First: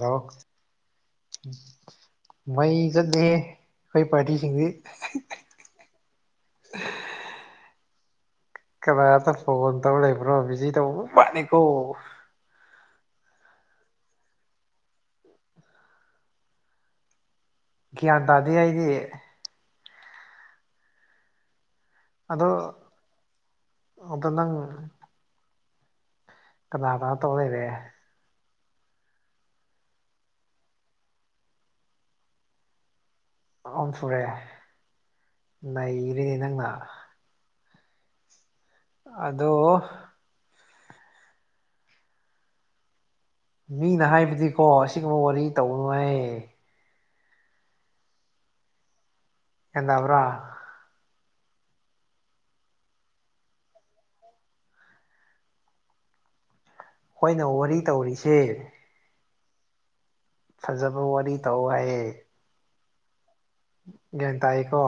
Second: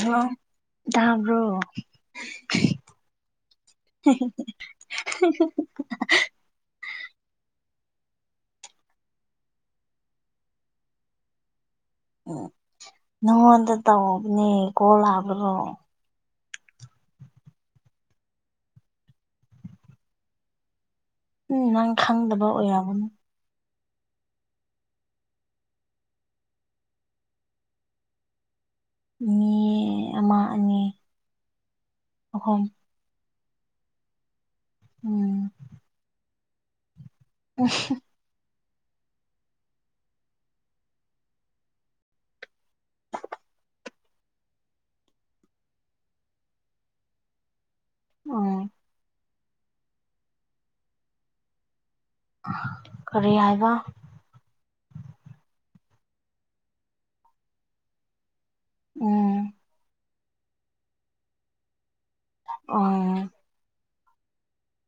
ꯂꯣ ꯇꯥꯕ꯭ꯔꯣ ꯃꯩ ꯆꯠꯂꯦꯍꯦ ꯈꯣꯏ ꯄꯥꯔꯇꯤꯁꯤꯡꯗꯤ ꯀꯅꯥꯇ ꯐꯣꯟ ꯇꯧ ꯂꯩꯕ꯭ꯔꯣ ꯕꯤꯖꯤ ꯇꯧꯕ ꯃꯥꯅꯤꯀꯣ ꯎꯝ ꯅꯉꯣꯟꯗ ꯇꯧꯕꯅꯦ ꯀꯣꯜ ꯂꯥꯛꯄꯗꯣ ꯒ꯭ꯌꯥꯟ ꯇꯥꯗꯦ ꯑꯩꯗꯤ ꯎꯝ ꯅꯪ ꯈꯪꯗꯕ ꯑꯣꯏꯔꯝꯒꯅꯤ ꯑꯗꯨ ꯅꯪ ꯀꯅꯥꯗ ꯇꯧ ꯂꯩꯔꯦ ꯃꯤ ꯑꯃ ꯑꯅꯤ ꯑꯍꯨꯝ ꯑꯍꯨꯝ ꯁꯨꯔꯦ ꯎꯝ ꯅꯩꯔꯦꯅꯦ ꯅꯪꯅ [unintelligible] ꯑꯗꯣ ꯃꯤꯅ ꯍꯥꯏꯕꯗꯤꯀꯣ ꯑꯁꯤꯒꯨꯝꯕ ꯋꯥꯔꯤ ꯇꯧꯒꯅꯨ ꯍꯦ ꯑꯣ ꯒ꯭ꯌꯥꯟ ꯇꯥꯕ꯭ꯔꯥ ꯀꯔꯤ ꯍꯥꯏꯕ ꯈꯣꯏꯅ ꯋꯥꯔꯤ ꯇꯧꯔꯤꯖꯦ ꯎꯝ ꯐꯖꯕ ꯋꯥꯔꯤ ꯇꯧ ꯍꯥꯏꯌꯦ ꯑꯣ ꯒ꯭ꯌꯥꯟ ꯇꯥꯏꯌꯦꯀꯣ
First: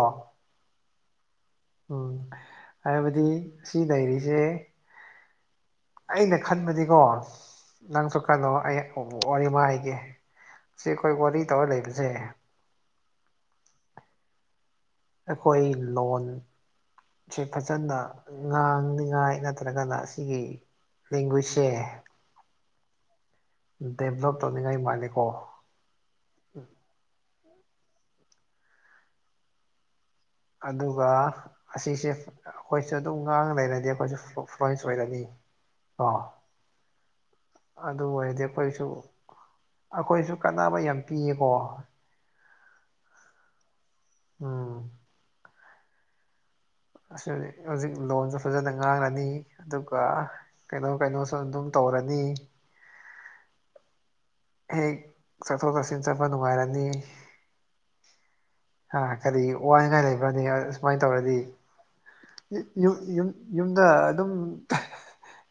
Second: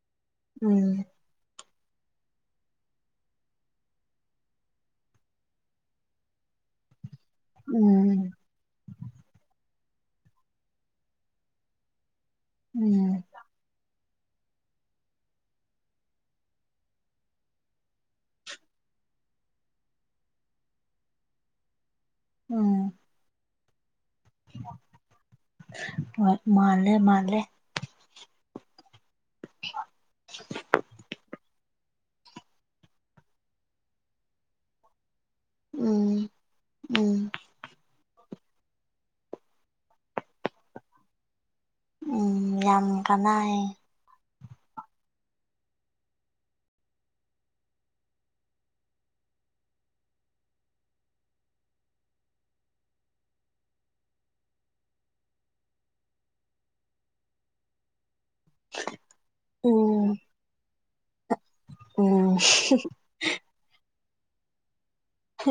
ꯎꯝ ꯎꯝ ꯍꯥꯏꯕꯗꯤ ꯁꯤ ꯂꯩꯔꯤꯖꯦ ꯑꯩꯅ ꯈꯟꯕꯗꯤꯀꯣ ꯅꯪꯁꯨ ꯎꯝ ꯈꯜꯂꯣ ꯑꯩ ꯑꯣ ꯋꯥꯔꯤꯃ ꯍꯥꯏꯒꯦ ꯁꯦ ꯈꯣꯏ ꯋꯥꯔꯤ ꯇꯧꯔ ꯂꯩꯕꯖꯦ ꯎꯝ ꯑꯩꯈꯣꯏ ꯂꯣꯟ ꯏꯁꯩ ꯐꯖꯅ ꯉꯥꯡꯅꯤꯉꯥꯏ ꯅꯠꯇ꯭ꯔꯒꯅ ꯑꯁꯤꯒꯤ ꯂꯦꯡꯒꯨꯏꯁꯁꯦ ꯎꯝ ꯗꯦꯕꯂꯞ ꯇꯧꯅꯤꯉꯥꯏ ꯃꯥꯜꯂꯦꯀꯣ ꯍꯣꯏ ꯃꯥꯜꯂꯦ ꯃꯥꯜꯂꯦ [inaudible] ꯑꯗꯨꯒ ꯑꯁꯤꯁꯦ ꯑꯈꯣꯏꯁꯨ ꯑꯗꯨꯝ ꯉꯥꯡ ꯂꯩꯔꯗꯤ ꯑꯈꯣꯏꯁꯨ ꯐꯣ ꯐ꯭ꯂꯣꯏꯟꯁ ꯑꯣꯏꯔꯅꯤ ꯎꯝ ꯀꯣ ꯎꯝ ꯑꯗꯨ ꯑꯣꯏꯔꯗꯤ ꯑꯈꯣꯏꯁꯨ ꯑꯈꯣꯏꯁꯨ ꯀꯥꯟꯅꯕ ꯌꯥꯝ ꯄꯤꯌꯦꯀꯣ ꯎꯝ ꯌꯥꯝ ꯀꯥꯅꯥꯏꯌꯦ ꯎꯝ ꯑꯁꯤ ꯍꯨꯖꯤꯛ ꯍꯧꯖꯤꯛ ꯂꯣꯟꯖꯨ ꯐꯖꯅ ꯉꯥꯡꯂꯅꯤ ꯑꯗꯨꯒ ꯀꯩꯅꯣ ꯀꯩꯅꯣꯁꯨ ꯑꯗꯨꯝ ꯇꯧꯔꯅꯤ ꯍꯦꯛ ꯆꯠꯊꯣꯛ ꯆꯠꯁꯤꯟ ꯆꯠꯄ ꯅꯨꯡꯉꯥꯏꯔꯅꯤ ꯍꯥ ꯀꯔꯤ ꯋꯥꯅꯤꯡꯉꯥꯏ ꯎꯝ ꯂꯩꯕ꯭ꯔꯅꯦ ꯑꯥ ꯁꯨꯃꯥꯏ ꯇꯧꯔꯗꯤ ꯎꯝ ꯌꯨ ꯌꯨ ꯌꯨꯝ ꯌꯨꯝꯗ ꯑꯗꯨꯝ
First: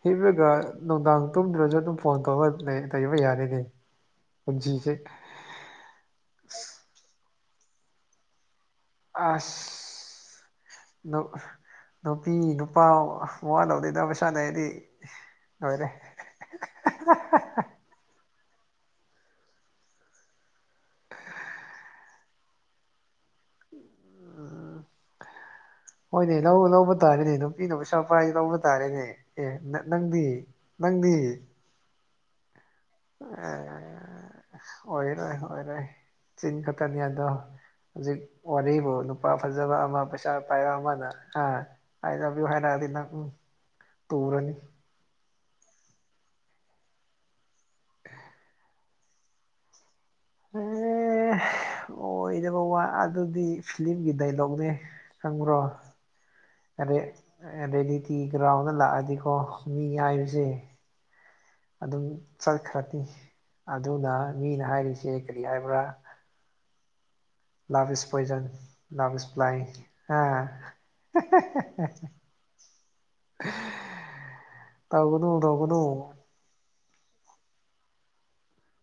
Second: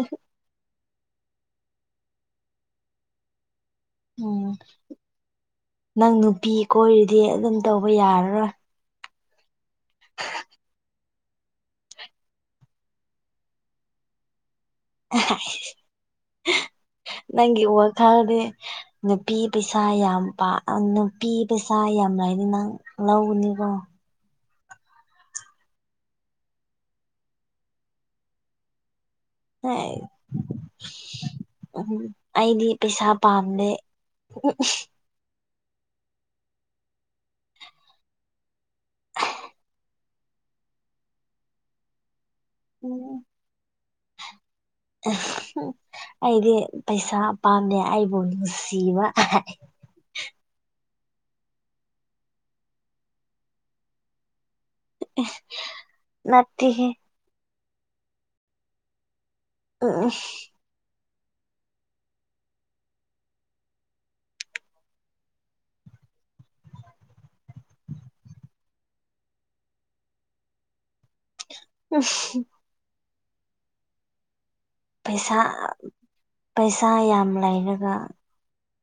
ꯍꯤꯞꯔꯒ ꯅꯨꯡꯗꯥꯡ ꯇꯨꯝꯗ꯭ꯔꯖꯨ ꯑꯗꯨꯝ ꯐꯣꯟ ꯇꯧꯔꯒ ꯂꯩ ꯂꯩꯕ ꯌꯥꯔꯦꯅꯦ ꯎꯝ ꯅꯪ ꯅꯨꯄꯤ ꯀꯣꯏꯔꯗꯤ ꯑꯗꯨꯝ ꯇꯧꯕ ꯌꯥꯔꯔꯣꯏ ꯑꯥꯁ [inaudible] ꯅꯨ ꯅꯨꯄꯤ ꯅꯨꯄꯥ ꯋꯥꯂꯧꯗꯦꯗ ꯄꯩꯁꯥ ꯂꯩꯔꯗꯤ ꯑꯦꯍꯥꯏ ꯂꯣꯏꯔꯦ ꯅꯪꯒꯤ ꯋꯥꯈꯜꯗꯤ ꯅꯨꯄꯤ ꯄꯩꯁꯥ ꯌꯥꯝ ꯄꯥ ꯑꯪ ꯅꯨꯄꯤ ꯄꯩꯁꯥ ꯌꯥꯝ ꯂꯥꯏꯗꯤ ꯅꯪ ꯂꯧꯒꯅꯤꯀꯣ ꯍꯣꯏꯅꯦ ꯂꯧ ꯂꯧꯕ ꯇꯥꯔꯦꯅꯦ ꯅꯨꯄꯤꯅ ꯄꯩꯁꯥ ꯄꯥꯏꯔꯗꯤ ꯂꯧꯕ ꯇꯥꯔꯦꯅꯦ ꯑꯦ ꯅꯪ ꯅꯪꯗꯤ ꯅꯪꯗꯤ ꯎꯝ ꯑꯩꯗꯤ ꯄꯩꯁꯥ ꯄꯥꯝꯗꯦ ꯎꯝ ꯍꯝ ꯑꯣꯏꯔꯣꯏ ꯑꯣꯏꯔꯣꯏ ꯆꯤꯟ ꯈꯛꯇꯅꯤ ꯑꯗꯣ ꯍꯨꯖꯤꯛ ꯋꯥꯔꯤꯕꯨ ꯅꯨꯄꯥ ꯐꯖꯕ ꯑꯃ ꯄꯩꯁꯥ ꯄꯥꯏꯕ ꯑꯃꯅ ꯍꯥ ꯑꯥꯏ ꯂꯚ ꯌꯨ ꯍꯥꯏꯔꯛꯑꯗꯤ ꯅꯪ ꯎꯝ ꯇꯨꯔꯅꯤ ꯑꯥ ꯍꯨꯝ ꯑꯩꯗꯤ ꯄꯩꯁꯥ ꯄꯥꯝꯗꯦ ꯑꯩꯕꯨ ꯅꯨꯡꯁꯤꯕ ꯑꯦ ꯑꯣꯏꯗꯕ ꯋꯥ ꯑꯗꯨꯗꯤ ꯐꯤꯂꯤꯝꯒꯤ ꯗꯥꯏꯂꯣꯛꯅꯦ ꯈꯪꯕ꯭ꯔꯣ ꯅꯠꯇꯦꯍꯦ ꯑꯗꯦ ꯑꯥ ꯔꯦꯂꯤꯇꯤ ꯒ꯭ꯔꯥꯎꯟꯗ ꯂꯥꯛꯑꯗꯤꯀꯣ ꯃꯤ ꯎꯝ ꯍꯥꯏꯕꯁꯦ ꯑꯗꯨꯝ ꯆꯠꯈ꯭ꯔꯅꯤ ꯑꯗꯨꯅ ꯃꯤꯅ ꯍꯥꯏꯔꯤꯁꯦ ꯀꯔꯤ ꯍꯥꯏꯕ꯭ꯔꯥ ꯂꯞ ꯏꯁ ꯄꯣꯏꯖꯟ ꯂꯞ ꯏꯁ ꯕ꯭ꯂꯥꯏꯟ ꯎꯝ [inaudible] ꯄꯩꯁꯥ ꯇꯧꯒꯅꯨ ꯄꯩꯁꯥ ꯌꯥꯝ ꯂꯩꯔꯒ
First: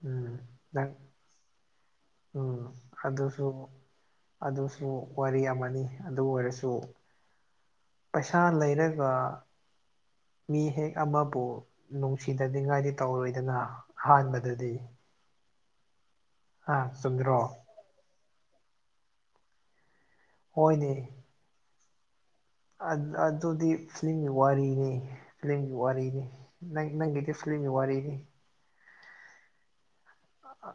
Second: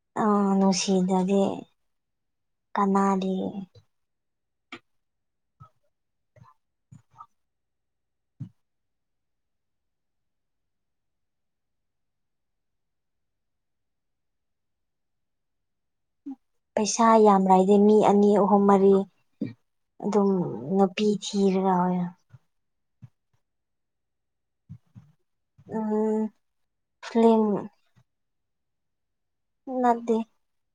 ꯎꯝ ꯑꯣ ꯅꯪ ꯅꯨꯡꯁꯤꯗꯗꯤ ꯎꯝ ꯑꯗꯨꯁꯨ ꯑꯗꯨꯁꯨ ꯋꯥꯔꯤ ꯑꯃꯅꯤ ꯑꯗꯨ ꯑꯣꯏꯔꯁꯨ ꯄꯩꯁꯥ ꯂꯩꯔꯒ ꯃꯤ ꯍꯦꯛ ꯑꯃꯥꯕꯨ ꯅꯨꯡꯁꯤꯗꯅꯤꯡꯉꯥꯏꯗꯤ ꯇꯧꯔꯣꯏꯗꯅ ꯑꯍꯥꯟꯕꯗꯗꯤ ꯑ ꯄꯩꯁꯥ ꯆꯨꯝꯗ꯭ꯔꯣ ꯌꯥꯝ ꯂꯩꯗꯤ ꯃꯤ ꯑꯅꯤ ꯑꯍꯨꯝ ꯃꯔꯤ ꯑꯗꯨꯝ ꯅꯨꯄꯤ [unintelligible] ꯑꯥꯠ ꯑꯗꯨꯗꯤ ꯐꯤꯂꯤꯝꯒꯤ ꯋꯥꯔꯤꯅꯦ ꯐ꯭ꯂꯤꯝꯒꯤ ꯎꯝ ꯋꯥꯔꯤꯅꯦ ꯅꯪ ꯅꯪꯒꯤꯗꯤ ꯐꯤꯂꯤꯡ ꯐ꯭ꯂꯤꯝꯒꯤ ꯋꯥꯔꯤꯅꯤ ꯅꯠꯇꯦ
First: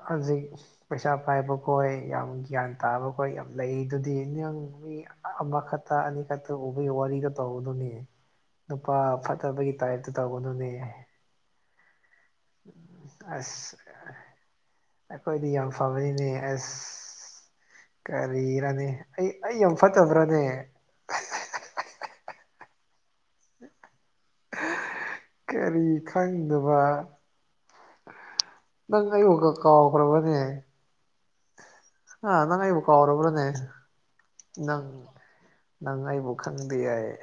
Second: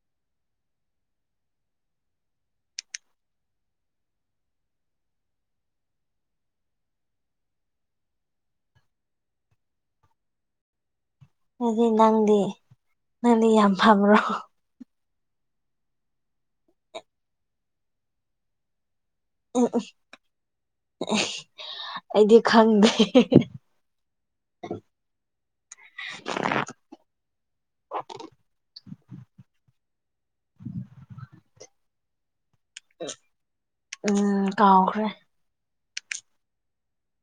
ꯍꯖꯤꯛ ꯄꯩꯁꯥ ꯄꯥꯏꯕ ꯈꯣꯏ ꯌꯥꯝ ꯒ꯭ꯌꯥꯟ ꯇꯥꯕ ꯈꯣꯏ ꯌꯥꯝ ꯂꯩ ꯗꯨꯗꯤ ꯅꯪ ꯃꯤ ꯑꯃꯈꯠꯇ ꯑꯅꯤꯈꯠꯇ ꯎꯕꯒꯤ ꯋꯥꯔꯤꯗꯣ ꯇꯧꯒꯅꯨꯅꯦ ꯅꯨꯄꯥ ꯐꯠꯇꯕꯒꯤ ꯇꯥꯏꯞꯇ ꯇꯧꯒꯅꯨꯅꯦ ꯑꯗꯤ ꯅꯪꯗꯤ ꯅꯪꯗꯤ ꯌꯥꯝ ꯑꯁ ꯐꯕ꯭ꯔꯣ ꯑꯩꯈꯣꯏꯗꯤ ꯌꯥꯝ ꯐꯕꯅꯤꯅꯦ ꯑꯁ ꯀꯔꯤꯔꯅꯦ ꯑꯩ ꯑꯩ ꯌꯥꯝ ꯐꯠꯇꯕ꯭ꯔꯥꯅꯦ ꯑꯦ ꯑꯩꯗꯤ ꯈꯪꯗꯦ ꯀꯔꯤ ꯈꯪꯗꯕ ꯅꯪ ꯑꯩ ꯋꯥꯈꯜ ꯀꯥꯎꯈ꯭ꯔꯕꯅꯦ ꯍꯥ ꯅꯪ ꯑꯩꯕꯨ ꯀꯥꯎꯔꯕꯅꯦ ꯎꯝ ꯅꯪ ꯀꯥꯎꯈ꯭ꯔꯦ ꯅꯪ ꯑꯩꯕꯨ ꯈꯪꯗꯤ ꯌꯥꯥꯏꯌꯦ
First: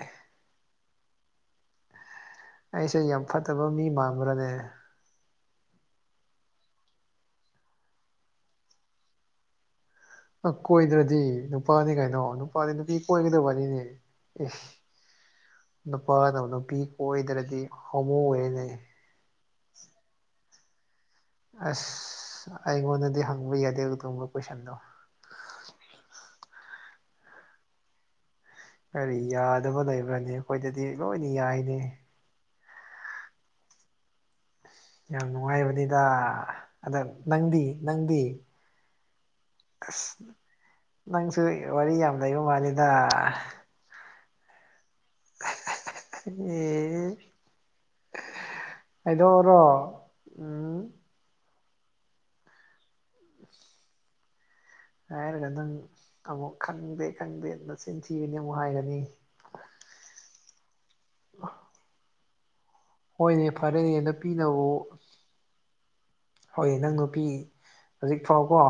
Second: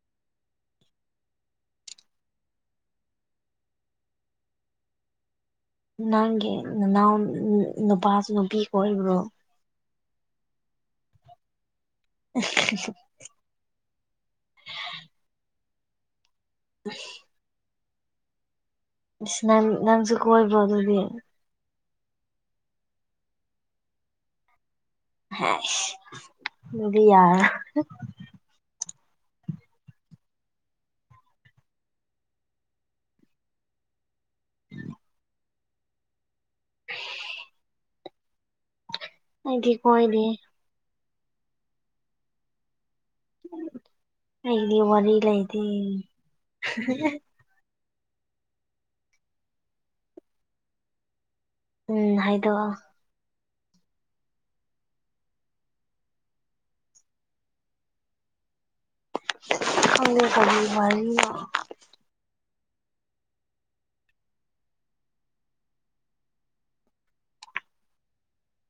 ꯑꯩꯁꯦ ꯌꯥꯝ ꯐꯠꯇꯕ ꯃꯤ ꯃꯥꯟꯕ꯭ꯔꯅꯦ ꯅꯪꯒꯤ ꯅꯅꯥꯎ ꯅꯨꯄꯥꯁꯨ ꯅꯨꯄꯤ ꯀꯣꯏꯕ꯭ꯔꯣ ꯑꯩ ꯀꯣꯏꯗ꯭ꯔꯗꯤ ꯅꯨꯄꯥꯅꯤ ꯀꯩꯅꯣ ꯅꯨꯄꯥꯗꯤ ꯅꯨꯄꯤ ꯀꯣꯏꯒꯗꯕꯅꯤꯅꯦ ꯏꯁ ꯅꯨꯄꯥꯅꯕꯨ ꯅꯨꯄꯤ ꯀꯣꯏꯗ꯭ꯔꯗꯤ ꯍꯣꯃꯣ ꯑꯣꯏꯌꯦꯅꯦ ꯏꯁ ꯅꯪ ꯅꯪꯖꯨ ꯀꯣꯏꯕ꯭ꯔꯣ ꯑꯗꯨꯗꯤ ꯑꯁ ꯑꯩꯉꯣꯟꯗꯗꯤ ꯍꯪꯕ ꯌꯥꯗꯦ ꯑꯗꯨꯒꯨꯝꯕ ꯀꯣꯏꯁꯟꯗꯣ ꯍꯩꯁ ꯑꯗꯨꯗꯤ ꯌꯥꯔꯣꯏ ꯀꯔꯤ ꯌꯥꯗꯕ ꯂꯩꯕ꯭ꯔꯅꯦ ꯑꯩꯈꯣꯏꯗꯗꯤ ꯂꯣꯏꯅ ꯌꯥꯌꯦꯅꯦ ꯌꯥꯝ ꯅꯨꯡꯉꯥꯏꯕꯅꯤꯗ ꯑꯗꯥ ꯅꯪꯗꯤ ꯅꯪꯗꯤ ꯑꯩꯗꯤ ꯑꯁ ꯀꯣꯏꯗꯦ ꯅꯪꯁꯨ ꯋꯥꯔꯤ ꯌꯥꯝ ꯂꯩꯕ ꯃꯥꯜꯂꯤꯗ ꯑꯩꯒꯤꯗꯤ ꯋꯥꯔꯤ ꯂꯩꯇꯦ ꯑꯦ ꯍꯥꯏꯗꯣꯛꯑꯣꯔꯣ ꯎꯝ ꯎꯝ ꯍꯥꯏꯗꯣꯛꯑꯣ ꯍꯥꯏꯔꯒ ꯅꯪ ꯑꯃꯨꯛ ꯈꯪꯗꯦ ꯈꯪꯗꯦ ꯅꯆꯤꯟ ꯊꯤꯒꯅꯤ ꯑꯃꯨꯛ ꯍꯥꯏꯒꯅꯤ ꯈꯪꯗꯦ ꯀꯔꯤ ꯋꯥꯔꯤꯅꯣ ꯍꯣꯏꯅꯦ ꯐꯔꯦ ꯅꯨꯄꯤꯅꯕꯨ ꯍꯣꯏ ꯅꯪ ꯅꯨꯄꯤ ꯍꯧꯖꯤꯛ ꯐꯥꯎꯀꯣ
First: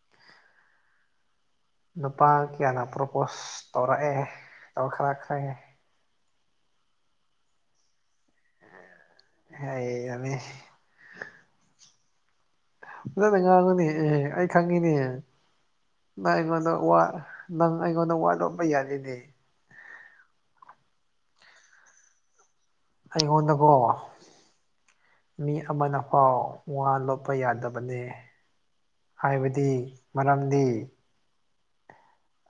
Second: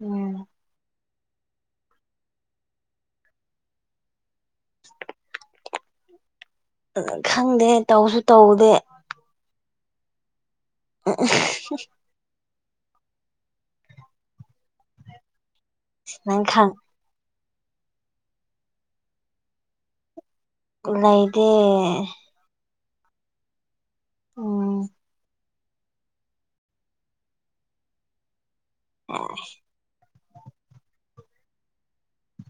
ꯎꯝ ꯅꯨꯄꯥ ꯀꯌꯥꯅ ꯄ꯭ꯔꯣꯄꯣꯁ ꯇꯧꯔꯛꯑꯦ ꯇꯧꯈ꯭ꯔꯛꯈ꯭ꯔꯦ ꯈꯪꯗꯦ ꯇꯧꯁꯨ ꯇꯧꯗꯦ ꯍꯩ ꯌꯥꯝꯃꯦ [unintelligible] ꯐꯖꯅ ꯉꯥꯡꯉꯨꯅꯦ ꯑꯦ ꯑꯩ ꯈꯪꯉꯤꯅꯦ ꯅꯪ ꯑꯩꯉꯣꯟꯗ ꯋꯥ ꯅꯪ ꯑꯩꯉꯣꯟꯗ ꯋꯥꯂꯣꯠꯄ ꯌꯥꯔꯣꯏꯅꯦ ꯂꯩꯗꯦ ꯑꯩꯉꯣꯟꯗꯥꯕꯣ ꯎꯝ ꯃꯤ ꯑꯃꯅꯐꯥꯎ ꯋꯥ ꯂꯣꯠꯄ ꯌꯥꯗꯕꯅꯦ ꯍꯥꯏꯕꯗꯤ ꯃꯔꯝꯗꯤ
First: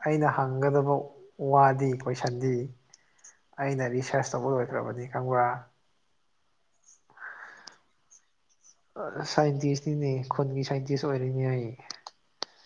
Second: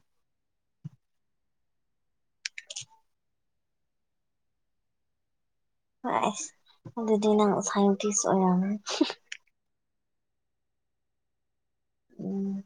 ꯑꯩꯅ ꯍꯪꯒꯗꯕ ꯋꯥꯗꯤ ꯀꯣꯏꯁꯟꯗꯤ ꯑꯩꯅ ꯔꯤꯁ꯭ꯔꯁ ꯇꯧꯕ ꯂꯣꯏꯈ꯭ꯔꯕꯅꯤ ꯈꯪꯕ꯭ꯔꯥ ꯑꯁ ꯑꯗꯨꯗꯤ ꯅꯪ ꯁꯥꯏꯟꯇꯤꯁ ꯑꯣꯏꯔꯝꯅꯤ ꯁꯥꯏꯟꯇꯤꯁꯅꯤꯅꯦ ꯈꯨꯟꯒꯤ ꯁꯥꯏꯟꯇꯤꯁ ꯑꯣꯏꯔꯤꯅꯤ ꯑꯩ ꯎꯝ